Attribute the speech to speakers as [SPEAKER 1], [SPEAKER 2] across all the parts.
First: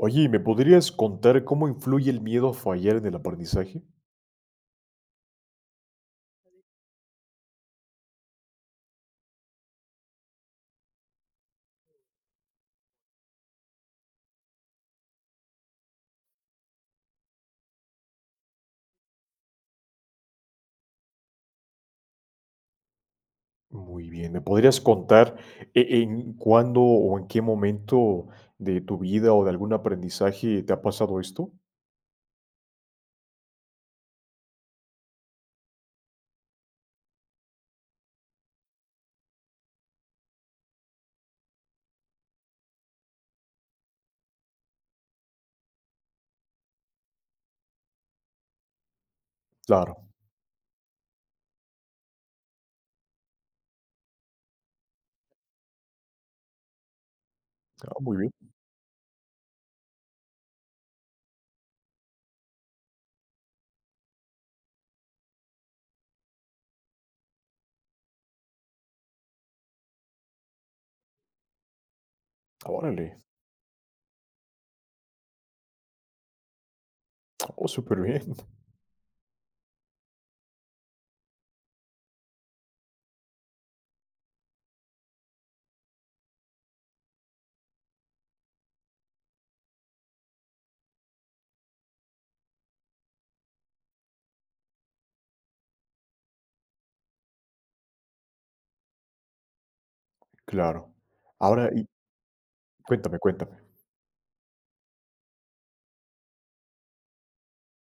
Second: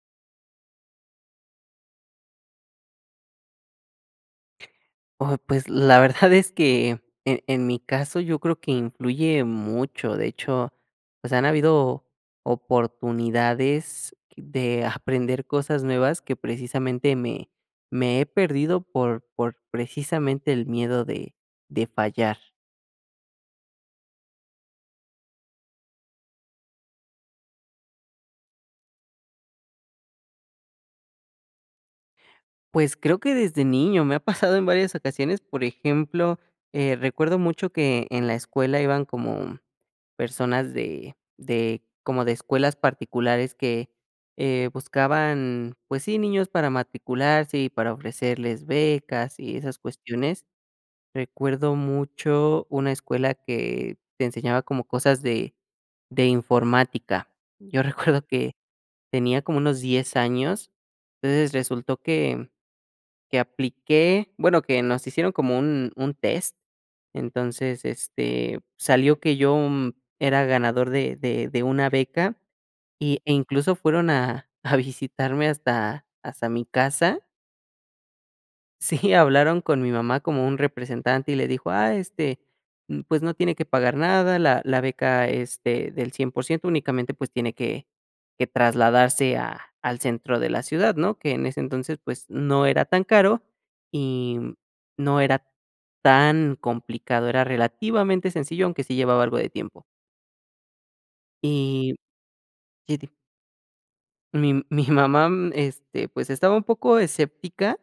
[SPEAKER 1] Oye, ¿y me podrías contar cómo influye el miedo a fallar en el aprendizaje?
[SPEAKER 2] Oh, pues la verdad es que en en mi caso yo creo que influye mucho, de hecho, pues han habido oportunidades de aprender cosas nuevas que precisamente me me he perdido por por precisamente el miedo de de fallar.
[SPEAKER 1] Muy bien, me podrías contar, eh, en, ¿cuándo o en qué momento de tu vida o de algún aprendizaje te ha pasado esto?
[SPEAKER 2] Pues creo que desde niño, me ha pasado en varias ocasiones, por ejemplo, eh, recuerdo mucho que en la escuela iban como personas de de como de escuelas particulares que, eh, buscaban, pues sí, niños para matricularse y para ofrecerles becas y esas
[SPEAKER 1] Claro.
[SPEAKER 2] cuestiones. Recuerdo mucho una escuela que te enseñaba como cosas de de informática. Yo
[SPEAKER 1] Ah, muy
[SPEAKER 2] recuerdo
[SPEAKER 1] bien.
[SPEAKER 2] que tenía como unos 10 años, entonces resultó que que apliqué, bueno, que nos hicieron como un un test, entonces, este, salió que yo, mm, era ganador de de de una beca y
[SPEAKER 1] Órale.
[SPEAKER 2] e incluso fueron a a visitarme hasta hasta mi casa.
[SPEAKER 1] Oh, superbién.
[SPEAKER 2] Sí, hablaron con mi mamá como un representante y le dijo: "Ah, este, mm, pues no tiene que pagar nada, la la beca es de del 100%, únicamente, pues tiene que que trasladarse a al centro de la ciudad", ¿no?, que en ese entonces, pues, no era tan caro y no era tan complicado, era relativamente sencillo, aunque sí llevaba algo de tiempo.
[SPEAKER 1] Claro, ahora y
[SPEAKER 2] Y, sí di
[SPEAKER 1] cuéntame cuéntame.
[SPEAKER 2] Mi mi mamá, este, pues, estaba un poco escéptica,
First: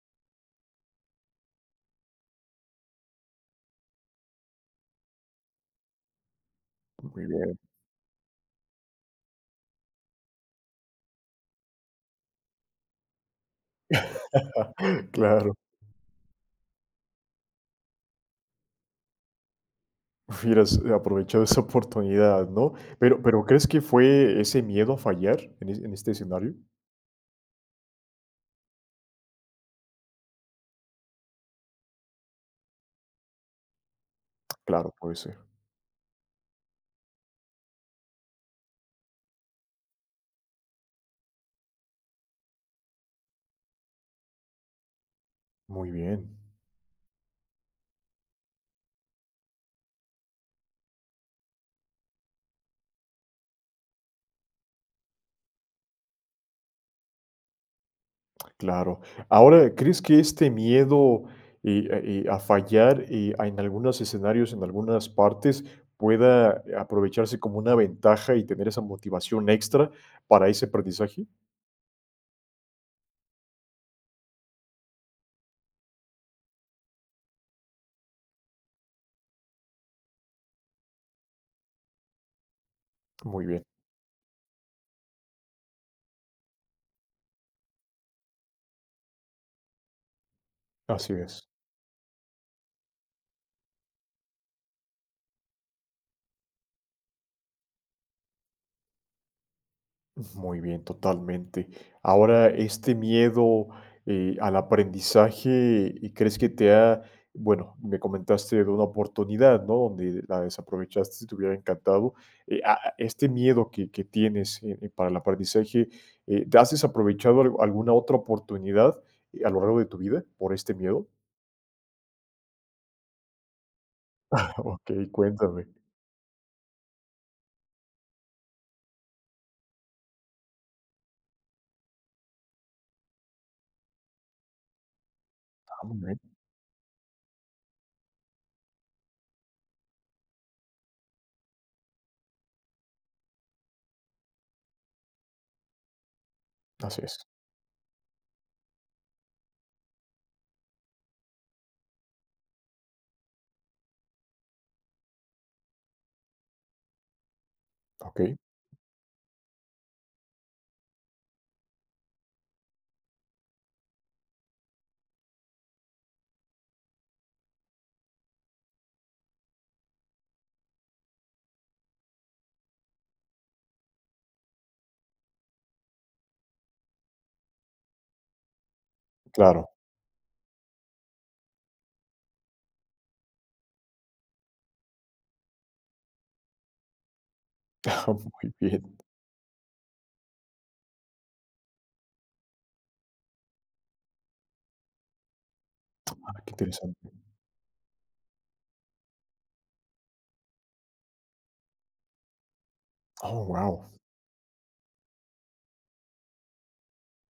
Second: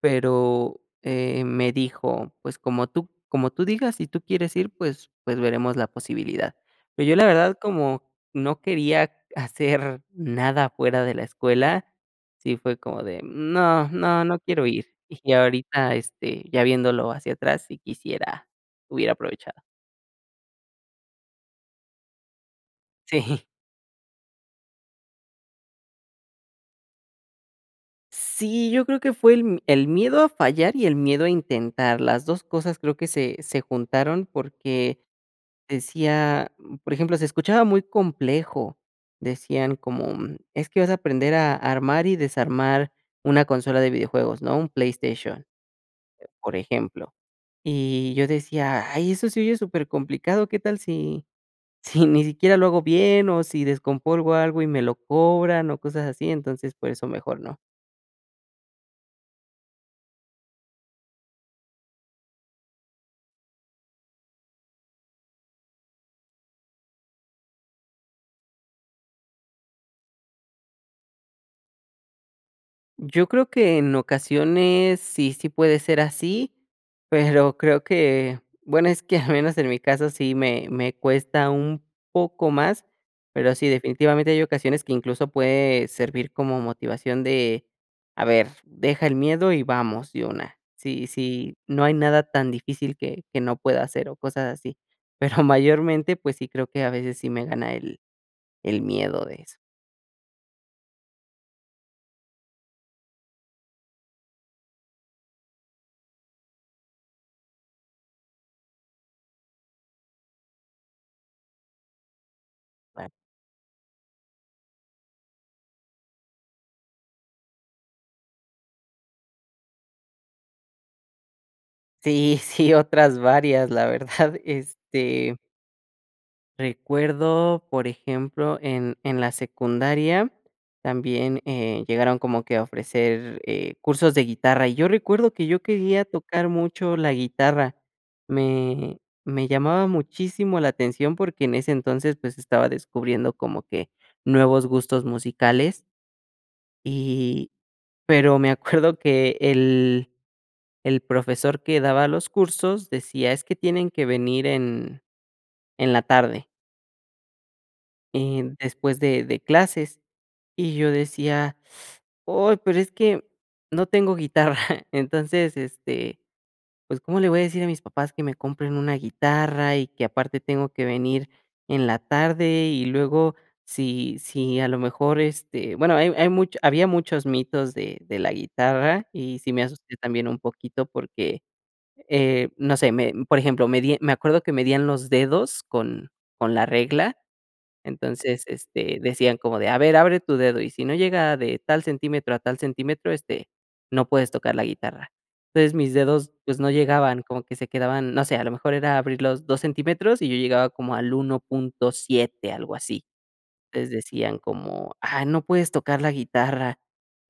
[SPEAKER 2] pero, eh, me dijo: "Pues, como tú como tú digas, si tú quieres ir, pues pues veremos la posibilidad", pero yo
[SPEAKER 1] Muy
[SPEAKER 2] la verdad,
[SPEAKER 1] bien.
[SPEAKER 2] como no quería hacer nada fuera de la escuela, sí fue como de: "Mm, no no no quiero ir", y
[SPEAKER 1] Claro.
[SPEAKER 2] ahorita, este, ya viéndolo hacia atrás, si quisiera, hubiera aprovechado.
[SPEAKER 1] Hubieras, eh, aprovechado esa oportunidad, ¿no?, ¿pero
[SPEAKER 2] Sí.
[SPEAKER 1] pero crees que fue ese miedo a fallar, en es en este escenario?
[SPEAKER 2] Sí, yo creo que fue el m el miedo a fallar y el miedo a intentar. Las 2 cosas creo que se se juntaron
[SPEAKER 1] Claro,
[SPEAKER 2] porque
[SPEAKER 1] puede ser.
[SPEAKER 2] decía, mm, por ejemplo, se escuchaba muy complejo. Decían como, mm: "Es que vas a aprender a armar y desarmar una consola de videojuegos", ¿no? Un PlayStation,
[SPEAKER 1] Muy bien.
[SPEAKER 2] por ejemplo. Y yo decía: "Ay, eso se oye súper complicado, ¿qué tal si si ni siquiera lo hago bien, o si descompongo algo y me lo cobran, o cosas así?". Entonces, por eso mejor no.
[SPEAKER 1] Claro, ahora, ¿crees que este miedo e a e a fallar, eh, a en algunos escenarios, en algunas partes, pueda, eh, aprovecharse como una ventaja y tener esa motivación extra para ese aprendizaje?
[SPEAKER 2] Yo creo que en ocasiones sí, sí puede ser así, pero creo que, bueno, es que al menos en mi caso sí me me cuesta un poco más,
[SPEAKER 1] Muy
[SPEAKER 2] pero
[SPEAKER 1] bien.
[SPEAKER 2] sí, definitivamente hay ocasiones que incluso puede servir como motivación de: "A ver, deja el miedo y vamos de una". Si
[SPEAKER 1] Así es.
[SPEAKER 2] si no hay nada tan difícil que que no pueda hacer o cosas así. Pero mayormente, pues sí creo que a veces sí me gana el el miedo de eso.
[SPEAKER 1] Muy bien, totalmente. Ahora, este miedo, eh, al aprendizaje, ¿y crees que te ha?, bueno, me comentaste de una oportunidad, ¿no?, donde la desaprovechaste y te hubiera encantado. Eh, ah,
[SPEAKER 2] Bue
[SPEAKER 1] este miedo que que tienes, eh, eh, para el aprendizaje, eh, ¿has desaprovechado al alguna otra oportunidad, eh, a lo largo de tu vida por este miedo?
[SPEAKER 2] Sí, sí, otras varias, la verdad,
[SPEAKER 1] Okey,
[SPEAKER 2] este
[SPEAKER 1] cuéntame.
[SPEAKER 2] Recuerdo, por ejemplo, en en la secundaria también, eh, llegaron como que a ofrecer, eh, cursos de guitarra, y yo recuerdo que yo
[SPEAKER 1] Ah, muy
[SPEAKER 2] quería
[SPEAKER 1] bien.
[SPEAKER 2] tocar mucho la guitarra. Me me llamaba muchísimo la atención porque en ese entonces, pues, estaba descubriendo como que nuevos gustos musicales.
[SPEAKER 1] Así es.
[SPEAKER 2] Y, pero me acuerdo que el el profesor que daba los cursos decía: "Es que tienen que venir en en la tarde".
[SPEAKER 1] Okey.
[SPEAKER 2] En después de de clases, y yo decía: "Uy, pero es que, no tengo guitarra". Entonces, este, pues, ¿cómo le voy a decir a mis papás que me compren una guitarra y que aparte tengo que venir en la tarde?, y luego, si si a lo mejor, este, bueno, hay hay mucho había muchos mitos de de la guitarra, y sí me
[SPEAKER 1] Claro.
[SPEAKER 2] asusté, también un poquito porque, eh, no sé, me por ejemplo, medi me acuerdo que medían los dedos con con la regla, entonces,
[SPEAKER 1] Muy bien.
[SPEAKER 2] este, decían como de: "A ver, abre tu dedo, y si no llega de tal centímetro a tal centímetro, este, no puedes tocar la guitarra". Entonces, mis dedos,
[SPEAKER 1] Ah, que
[SPEAKER 2] pues, no
[SPEAKER 1] interesante.
[SPEAKER 2] llegaban, como que se quedaban, no sé, a lo mejor era abrirlos 2 centímetros y yo llegaba como al 1.7, algo así.
[SPEAKER 1] ¡Oh,
[SPEAKER 2] Les
[SPEAKER 1] wao!
[SPEAKER 2] decían como: "Ah, no puedes tocar la guitarra".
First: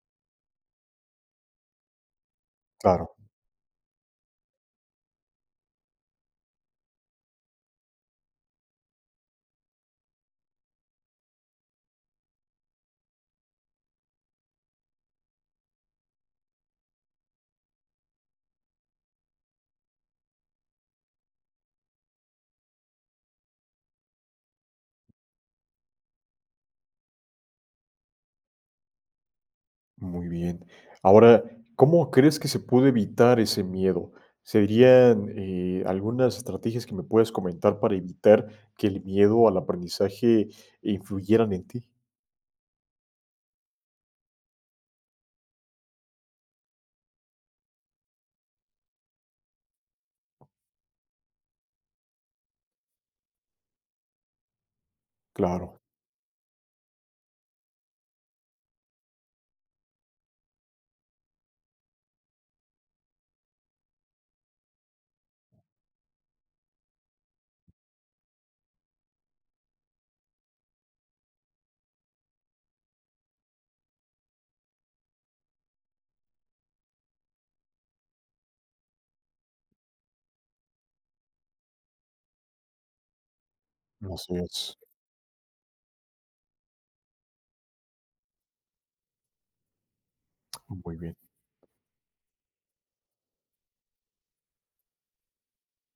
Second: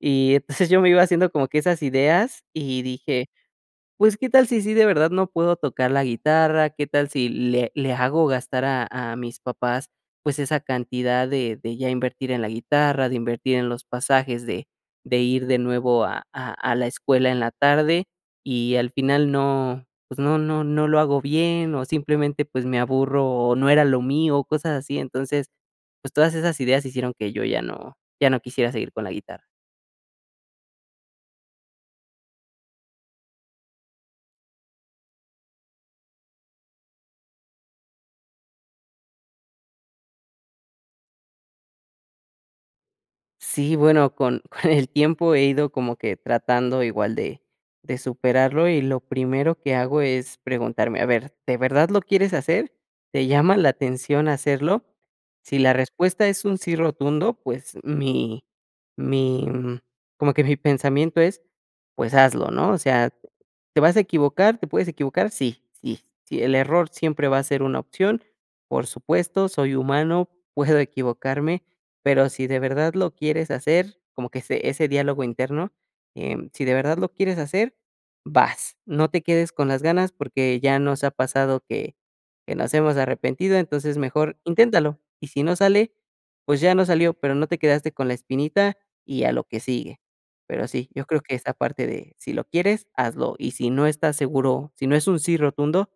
[SPEAKER 2] Y entonces, yo me iba haciendo como que esas ideas y
[SPEAKER 1] Claro.
[SPEAKER 2] dije: "Pues, ¿qué tal si, sí de verdad no puedo tocar la guitarra? ¿Qué tal si le le hago gastar a a mis papás, pues, esa cantidad de de ya invertir en la guitarra, de invertir en los pasajes, de de ir de nuevo a a a la escuela en la tarde?, y al final no, pues, no no no lo hago bien o simplemente, pues, me aburro o no era lo mío", cosas así. Entonces, pues, todas esas ideas hicieron que yo ya no ya no quisiera seguir con la guitarra.
[SPEAKER 1] Muy bien. Ahora, ¿cómo crees que se pudo evitar ese miedo?, serían, eh, algunas estrategias que me puedes comentar para evitar que el miedo al aprendizaje influyeran en ti.
[SPEAKER 2] Sí, bueno, con con el tiempo he ido como que tratando igual de de superarlo y lo primero que hago es preguntarme: "A ver, ¿de verdad lo quieres hacer? ¿Te llama la atención hacerlo?". Si la
[SPEAKER 1] Claro.
[SPEAKER 2] respuesta es un sí rotundo, pues mi mi, como que mi pensamiento es: "Pues hazlo", ¿no? O sea, ¿te vas a equivocar? ¿Te puedes equivocar? Sí, sí, sí, el error siempre va a ser una opción, por supuesto, soy humano, puedo equivocarme, pero, si de verdad lo quieres hacer, como que ese ese diálogo interno, eh, si de verdad lo quieres hacer, vas. No te quedes con las ganas porque ya nos ha pasado que que nos hemos arrepentido, entonces
[SPEAKER 1] Así
[SPEAKER 2] mejor
[SPEAKER 1] es.
[SPEAKER 2] inténtalo, y si no sale, pues, ya no salió, pero, no te quedaste con la espinita y a lo que sigue. Pero sí,
[SPEAKER 1] Muy
[SPEAKER 2] yo
[SPEAKER 1] bien.
[SPEAKER 2] creo que esta parte de si lo quieres, hazlo, y si no estás seguro, si no es un sí rotundo,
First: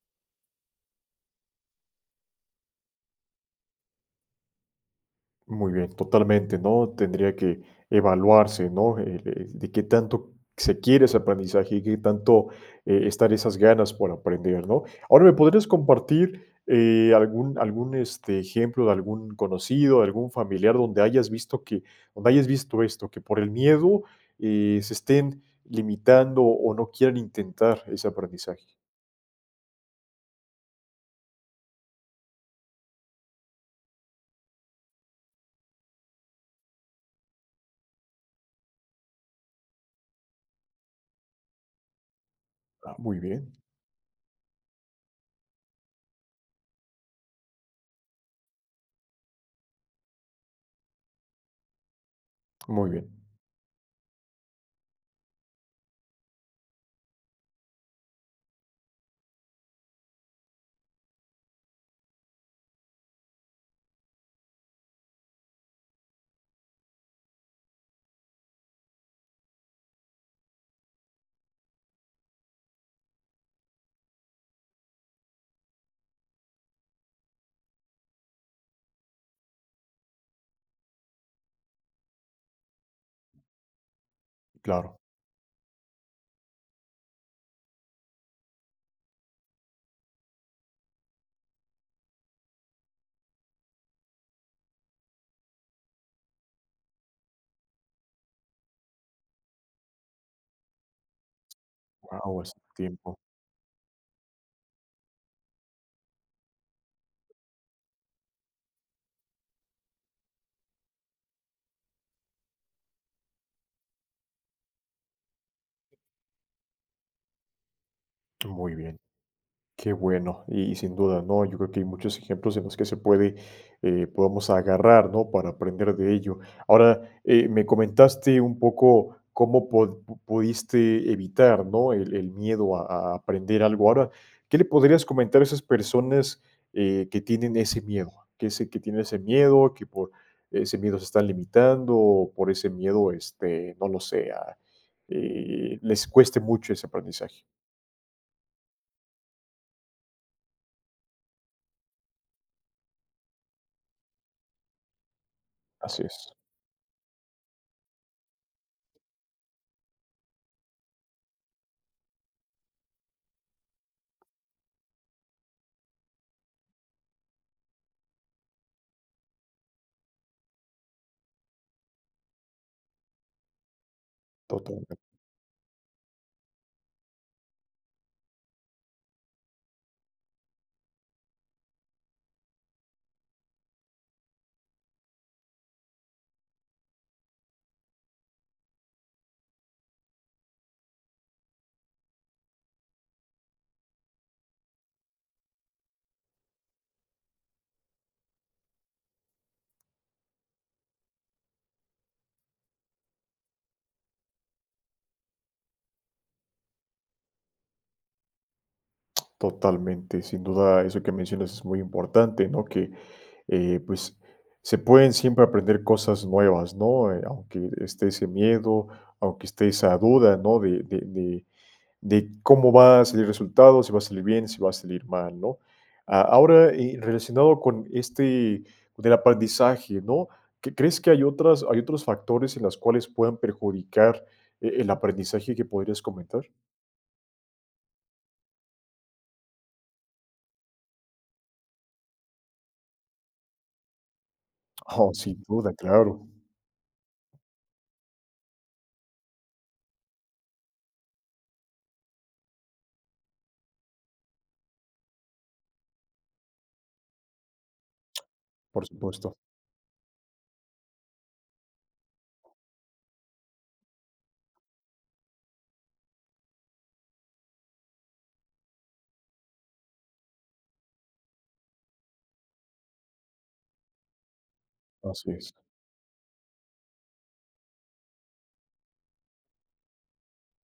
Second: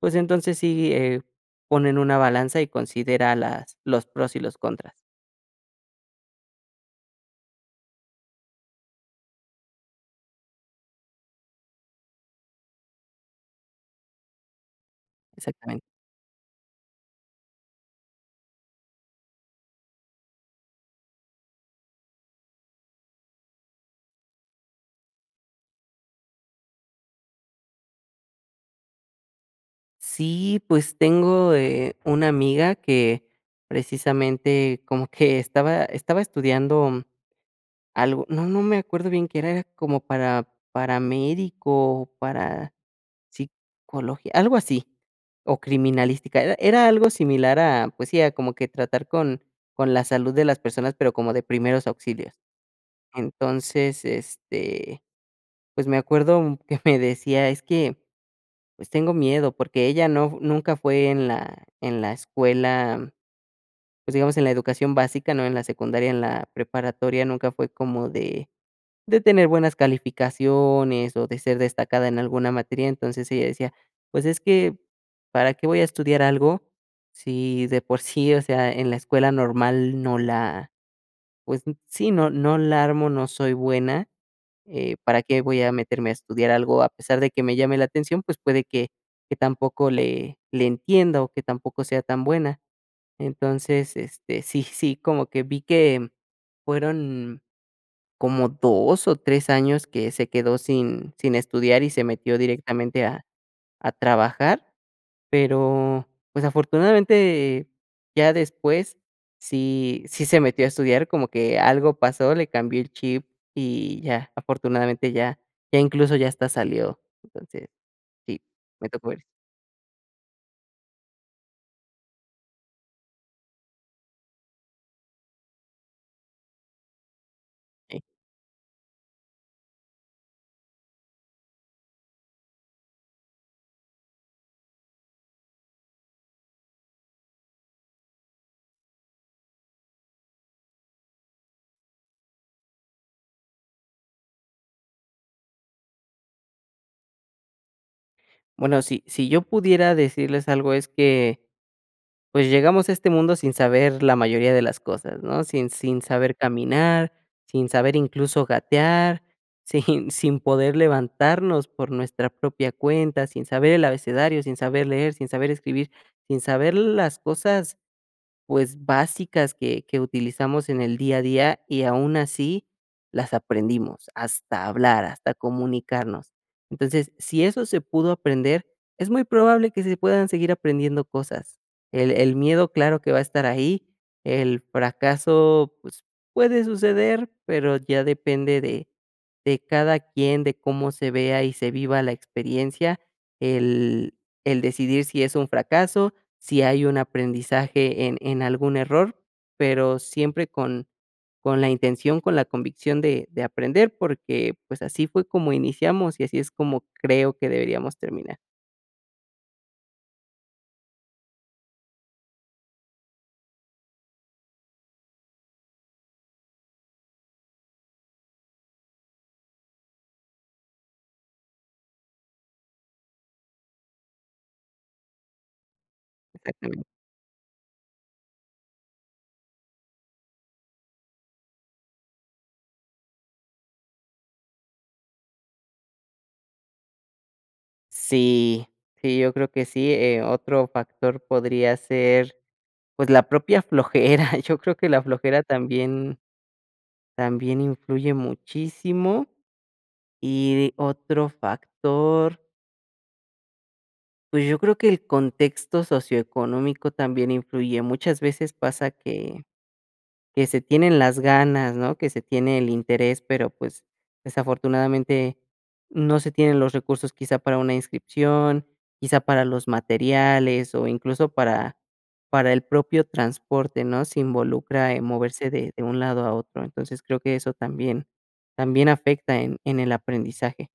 [SPEAKER 2] pues entonces sí, eh, pon en una balanza y considera las los pros y los contras.
[SPEAKER 1] Muy bien, totalmente, ¿no? Tendría que evaluarse, ¿no? Eh eh, de qué tanto se quiere ese aprendizaje y qué tanto, eh, estar esas ganas por aprender, ¿no? Ahora, ¿me podrías
[SPEAKER 2] Exactamente.
[SPEAKER 1] compartir, eh, algún algún este ejemplo de algún conocido, algún familiar donde hayas visto que donde hayas visto esto, que por el miedo, eh, se estén limitando o no quieran intentar ese aprendizaje.
[SPEAKER 2] Sí, pues tengo, eh, una amiga que precisamente como que estaba estaba estudiando algo, no no me acuerdo bien que era como para paramédico o para
[SPEAKER 1] Ah, muy bien.
[SPEAKER 2] psicología, algo así, o criminalística. Era era algo similar a pues sí, ah, como que tratar con con la salud de las personas, pero, como de primeros auxilios.
[SPEAKER 1] Muy bien.
[SPEAKER 2] Entonces, este, pues, me acuerdo que me decía es que, pues tengo miedo, porque, ella no, nunca fue en la en la escuela, pues digamos, en la educación básica, ¿no? En la secundaria, en la preparatoria, nunca fue como de de tener buenas calificaciones o de ser destacada en alguna materia, entonces ella decía: "Pues es que, ¿para qué voy a estudiar algo? Si de por sí, o sea, en la escuela normal no la, pues sí, no no la armo, no soy buena, eh,
[SPEAKER 1] Claro.
[SPEAKER 2] para qué voy a meterme a estudiar algo, a pesar de que me llame la atención, pues puede que que tampoco le le entiendo, o que tampoco sea tan buena". Entonces, este, sí sí, como que vi que fueron como 2 o 3 años que se quedó sin sin estudiar y se metió
[SPEAKER 1] Guau, es un
[SPEAKER 2] directamente
[SPEAKER 1] tiempo.
[SPEAKER 2] a a trabajar. Pero, pues, afortunadamente, ya después, sí sí se metió a estudiar, como que algo pasó, le cambió el chip, y ya afortunadamente ya ya incluso ya hasta salió entonces sí
[SPEAKER 1] Muy
[SPEAKER 2] me
[SPEAKER 1] bien,
[SPEAKER 2] tocó ver.
[SPEAKER 1] qué bueno. Y sin duda, ¿no? Yo creo que hay muchos ejemplos en los que se puede, eh, podamos agarrar, ¿no? Para aprender de ello. Ahora, eh, me
[SPEAKER 2] Eh.
[SPEAKER 1] comentaste un poco cómo pu pudiste evitar, ¿no? El el miedo a a aprender algo. Ahora, ¿qué le podrías comentar a esas personas, eh, que tienen ese miedo? Que se que tienen ese miedo, que por ese miedo se están limitando, o por ese miedo, este, no lo sé, ah, eh, les cueste mucho ese aprendizaje.
[SPEAKER 2] Bueno, sí sí yo pudiera decirles algo, es que, pues, llegamos a este mundo sin saber la mayoría de las cosas, ¿no?, sin sin
[SPEAKER 1] Así es.
[SPEAKER 2] saber caminar, sin saber incluso gatear, sin sin poder levantarnos por nuestra propia cuenta, sin saber el abecedario, sin saber leer, sin saber escribir, sin saber las cosas, pues básicas que que utilizamos en el día a día, y aun así las aprendimos, hasta
[SPEAKER 1] Totalmen
[SPEAKER 2] hablar, hasta comunicarnos, entonces, si eso se pudo aprender, es muy probable que se puedan seguir aprendiendo cosas. El el miedo claro que va a estar ahí, el fracaso, pues puede suceder, pero ya depende de de cada quién, de cómo se vea y se viva la experiencia, el el decidir si es un fracaso, si hay un aprendizaje en en algún error, pero siempre con con la intención, con la convicción de de aprender, porque pues así fue como iniciamos y así es como creo que deberíamos terminar.
[SPEAKER 1] Totalmente, sin duda eso que mencionas es muy importante, ¿no?, que, eh, pues, se pueden siempre aprender cosas nuevas, ¿no?, eh, aunque esté ese miedo, aunque esté esa duda, ¿no?, de de de de cómo va a salir resultado, si va a salir bien, si va a salir mal, ¿no?, a ahora,
[SPEAKER 2] Exactamen
[SPEAKER 1] relacionado con este del aprendizaje, ¿no?, ¿que crees que hay otras hay otros factores en las cuales puedan perjudicar, eh, el aprendizaje que podrías comentar?
[SPEAKER 2] Sí sí, yo creo que sí, eh, otro factor podría ser, pues la propia flojera, yo creo que la
[SPEAKER 1] Ah,
[SPEAKER 2] flojera
[SPEAKER 1] sin duda,
[SPEAKER 2] también
[SPEAKER 1] claro.
[SPEAKER 2] también influye muchísimo, y otro factor pues yo creo que el contexto socioeconómico también influye, muchas veces
[SPEAKER 1] Por
[SPEAKER 2] pasa
[SPEAKER 1] supuesto.
[SPEAKER 2] que que se tienen las ganas, ¿no?, que se tiene el interés, pero pues desafortunadamente no se tienen los recursos quizá para una inscripción, quizá para los materiales, o incluso para para el propio transporte, ¿no?, se involucra, eh,
[SPEAKER 1] Así
[SPEAKER 2] moverse
[SPEAKER 1] es.
[SPEAKER 2] de de un lado a otro, entonces, creo que eso también también afecta en en el aprendizaje.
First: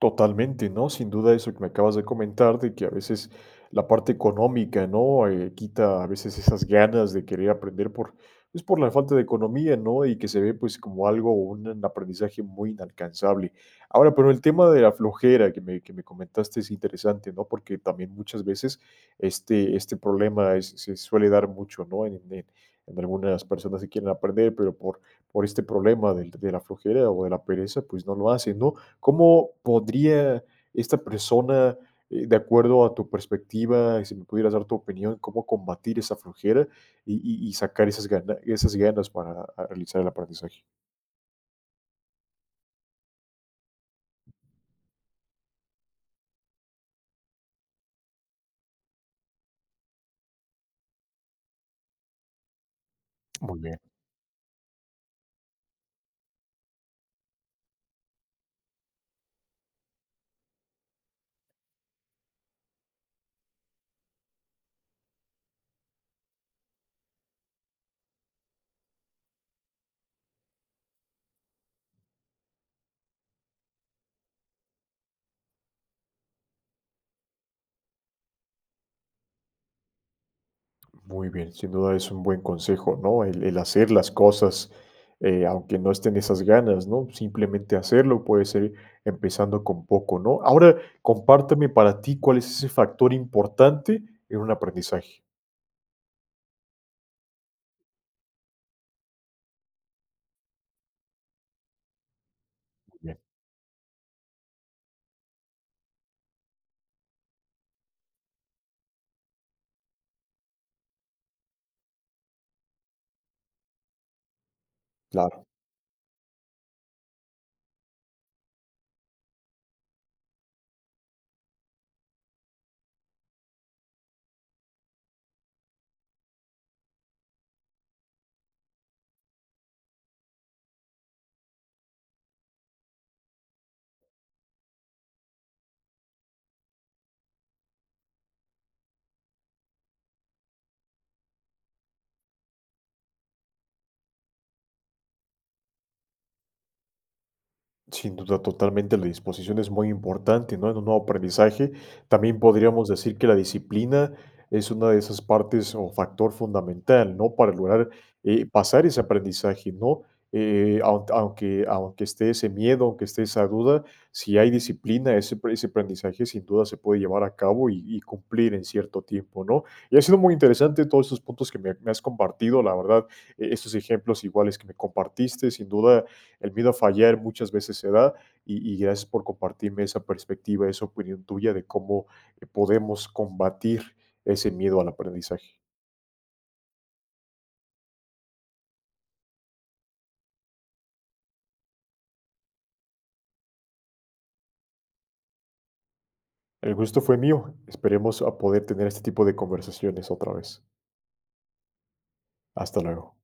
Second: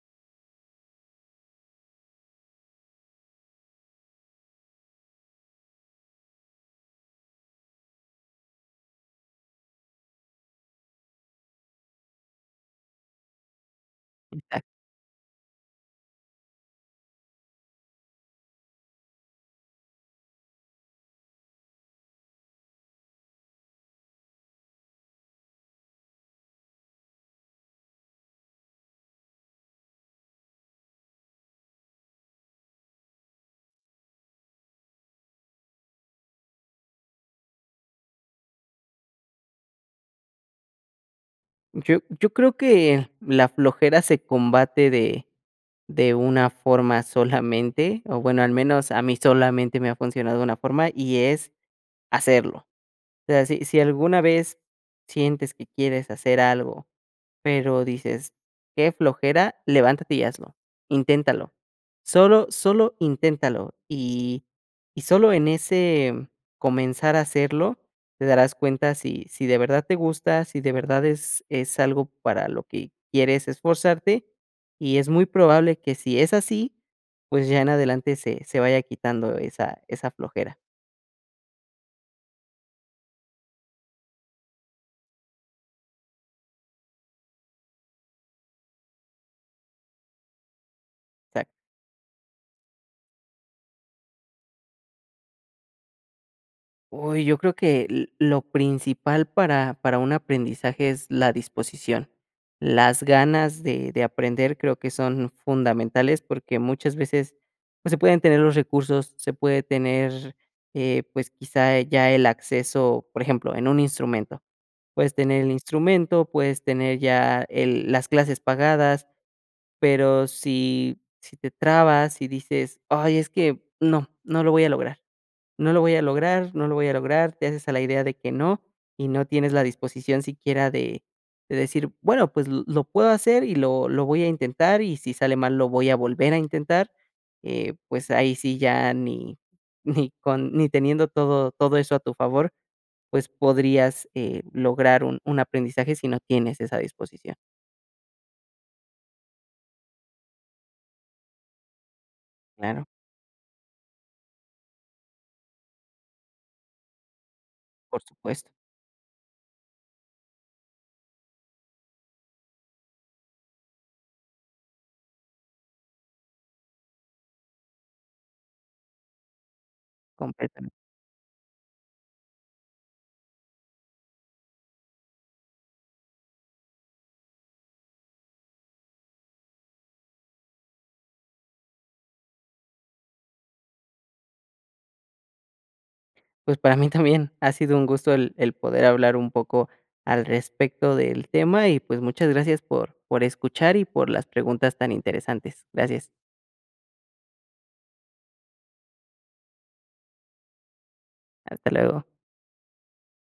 [SPEAKER 1] Totalmente, ¿no?, sin duda eso que me acabas de comentar, de que a veces la parte económica, ¿no?, eh, quita a veces esas ganas de querer aprender por, pues, por la falta de economía, ¿no?, y que se ve, pues, como algo un aprendizaje muy inalcanzable. Ahora, pero el
[SPEAKER 2] [unintelligible]
[SPEAKER 1] tema de la flojera que me que me comentaste es interesante, ¿no?, porque también muchas veces este este problema es se suele dar mucho, ¿no?, en en en algunas personas que quieren aprender, pero por por este problema del de la flojera o de la pereza, pues no lo hacen, ¿no?, ¿cómo podría esta persona, eh, de acuerdo a tu perspectiva? Si me pudieras dar tu opinión, ¿cómo combatir esa flojera y y y sacar esas gana esas ganas para realizar el aprendizaje?
[SPEAKER 2] Yo yo creo que la flojera se combate de de una forma solamente, o bueno al menos a mí solamente me ha funcionado una forma, y es hacerlo. O sea
[SPEAKER 1] Muy
[SPEAKER 2] si si
[SPEAKER 1] bien.
[SPEAKER 2] alguna vez sientes que quieres hacer algo, pero dices: "Qué flojera", levántate y hazlo, inténtalo, solo solo inténtalo y y solo en ese comenzar a hacerlo te darás cuenta si si de verdad te gusta, si de verdad es es algo para lo que quieres esforzarte y es muy probable que si es así pues ya en adelante se se vaya quitando esa esa flojera.
[SPEAKER 1] Muy bien, sin duda, es un buen consejo, ¿no?, el el hacer las cosas, eh, aunque no estén esas ganas, ¿no?, simplemente hacerlo, puede ser empezando con poco, ¿no?, ahora,
[SPEAKER 2] [unintelligible]
[SPEAKER 1] compárteme, ¿para ti cuál es ese factor importante en un aprendizaje?
[SPEAKER 2] Uy, yo creo que lo lo principal para para un aprendizaje es la disposición,
[SPEAKER 1] Muy
[SPEAKER 2] las
[SPEAKER 1] bien.
[SPEAKER 2] ganas de de aprender creo que son fundamentales, porque muchas veces, pues, se pueden tener los recursos, se puede tener, eh, pues, quizá ya el acceso, por ejemplo, en un instrumento. Puedes tener
[SPEAKER 1] Claro.
[SPEAKER 2] el instrumento, puedes tener ya el las clases pagadas, pero si si te trabas y dices: "Ay, es que no no lo voy a lograr no lo voy a lograr no lo voy a lograr". Te haces a la idea de que no, y no tienes la disposición siquiera de de decir: "Bueno, pues lo lo puedo hacer y lo lo voy a intentar, y si sale mal lo voy a volver a intentar", eh, pues ahí sí ya ni ni con ni teniendo todo todo eso a tu favor, pues podrías, eh, lograr un un aprendizaje si no tienes esa disposición.
[SPEAKER 1] Sin duda, totalmente, la disposición es muy importante, ¿no?, en un nuevo aprendizaje, también
[SPEAKER 2] Claro.
[SPEAKER 1] podríamos decir que la disciplina es una de esas partes o factor fundamental, ¿no?, para lograr,
[SPEAKER 2] Por
[SPEAKER 1] eh,
[SPEAKER 2] supuesto.
[SPEAKER 1] pasar ese aprendizaje, ¿no?, eh, aun aunque aunque esté ese miedo, aunque esté esa duda, si hay disciplina, ese pre ese aprendizaje sin duda se puede llevar a cabo y y cumplir en cierto tiempo, ¿no?, y ha sido muy
[SPEAKER 2] Completamente.
[SPEAKER 1] interesante todos estos puntos que me me has compartido, la verdad, esos ejemplos iguales que me compartiste, sin duda, el miedo a fallar muchas veces se da, y y gracias por compartirme esa perspectiva, esa opinión tuya de cómo podemos combatir ese miedo al aprendizaje.
[SPEAKER 2] Pues para mí también, ha sido un gusto el el poder hablar un poco al respecto del tema y, pues, muchas gracias por por escuchar y por las preguntas tan interesantes, gracias.
[SPEAKER 1] El gusto fue mío, esperemos a poder tener este tipo de conversaciones otra vez.
[SPEAKER 2] Hasta luego.
[SPEAKER 1] Hasta luego.